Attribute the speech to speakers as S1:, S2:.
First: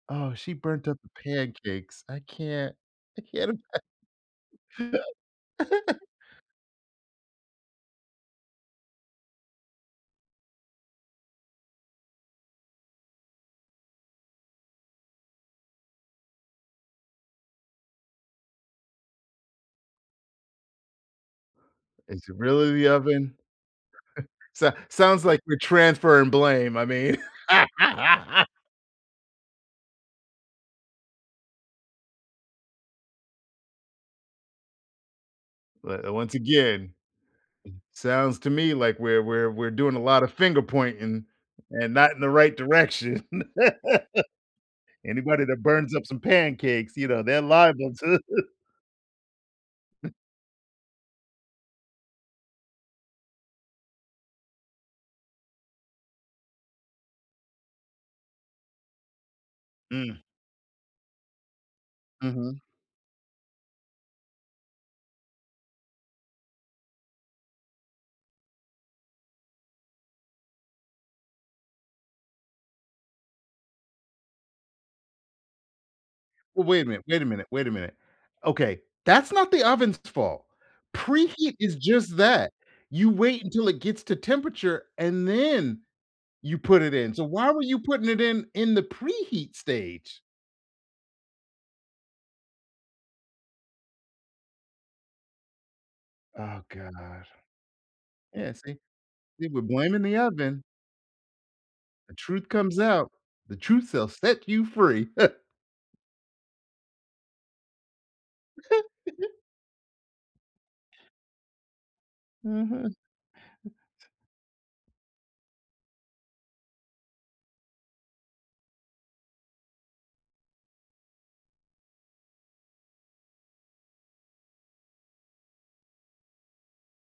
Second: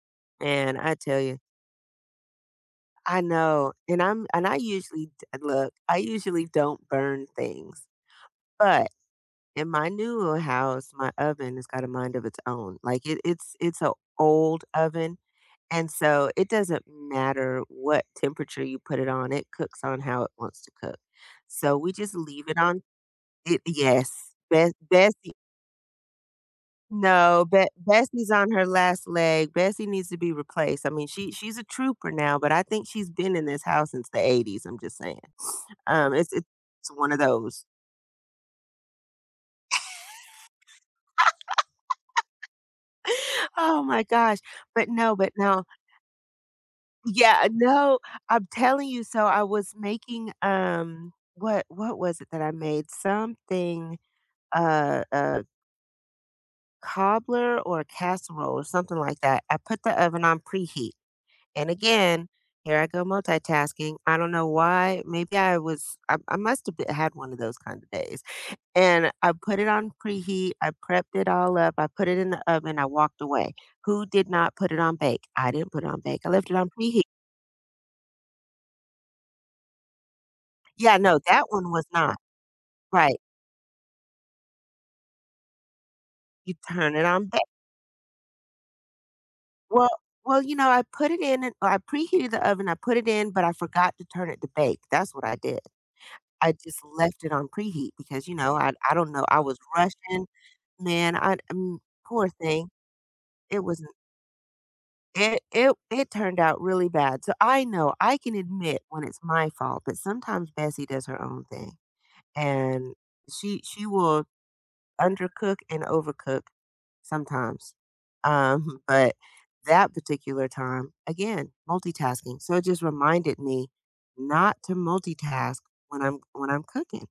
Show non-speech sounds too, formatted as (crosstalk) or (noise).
S1: Oh, she
S2: And
S1: burnt
S2: I
S1: up the
S2: tell ya
S1: pancakes, I can't
S2: I
S1: I can't
S2: know, and I'm and I
S1: ima
S2: usually d look, I
S1: (laughs)
S2: usually don't burn things, but in my newer house, my oven has got a mind of its own. Like, it it's it's a old oven, and so, it doesn't matter what temperature you put it on. It cooks on how it wants to cook. So, we just
S1: Is it
S2: leave it
S1: really
S2: on
S1: the oven?
S2: It, yes,
S1: (chuckles)
S2: Be
S1: Sa sounds
S2: Bessie
S1: like we're transferring blame. I mean
S2: No, but Bessie's
S1: (laughs)
S2: on her last leg, Bessie needs to be replaced. I mean, she she's a trooper now, but I think she's been in this house since the '80 I'm just saying, (sniffs)
S1: But
S2: um
S1: a
S2: it's
S1: once
S2: it's
S1: again
S2: one of those.
S1: sounds to me like we're we're we're doing a lot of finger pointing, and not in the right direction.
S2: (laughs)
S1: (laughs)
S2: Oh my gosh, but no but
S1: Anybody that
S2: no.
S1: burns up some pancakes, you know, they're
S2: Yeah,
S1: liable
S2: no,
S1: too.
S2: I'm telling you, so, I was making, um what what was it that I made? Something a a cobbler, or a casserole, or something like that, I put the
S1: Mm.
S2: oven on preheat. And again,
S1: Mhm.
S2: here I go multitasking I don't know why, maybe I was I I must of b have had one of those kinda days, and I put it on preheat, I prepped it all up, I put it in the oven, I walked away. "Who did not put it on bake?" I didn't put it on bake. I left it
S1: Wa
S2: on
S1: wait a
S2: preheat.
S1: minute wait a minute wait a minute, okay, that's not the oven's fault.
S2: Yeah, no, that
S1: Preheat
S2: one
S1: is
S2: was not,
S1: just that, you
S2: right.
S1: wait until it gets to temperature, and then
S2: You
S1: you put it
S2: turn it
S1: in. So,
S2: on back.
S1: why were you putting it in in the preheat
S2: Well
S1: stage?
S2: well, you know, I put it in, and I preheated the oven I put it in, but I forgot to turn it to bake, that's what I did. I
S1: Oh,
S2: just left
S1: god,
S2: it on preheat because, you
S1: yeah,
S2: know, I
S1: see
S2: I don't know, I
S1: see,
S2: was
S1: we're blaming the
S2: rushing,
S1: oven.
S2: man, I, m
S1: The
S2: poor
S1: truth
S2: thing,
S1: comes out, the
S2: it wasn't
S1: truth shall set you free.
S2: It
S1: (chuckles)
S2: it w it turned out really bad. So, I know, I can admit when it's
S1: (giggles)
S2: my fault, but sometimes Bessie does her own thing and
S1: Mhm.
S2: she she will undercook and overcook sometimes, um, (chuckles) but that particular time again, multitasking. So, it just reminded me not to multitask when I'm when I'm cooking.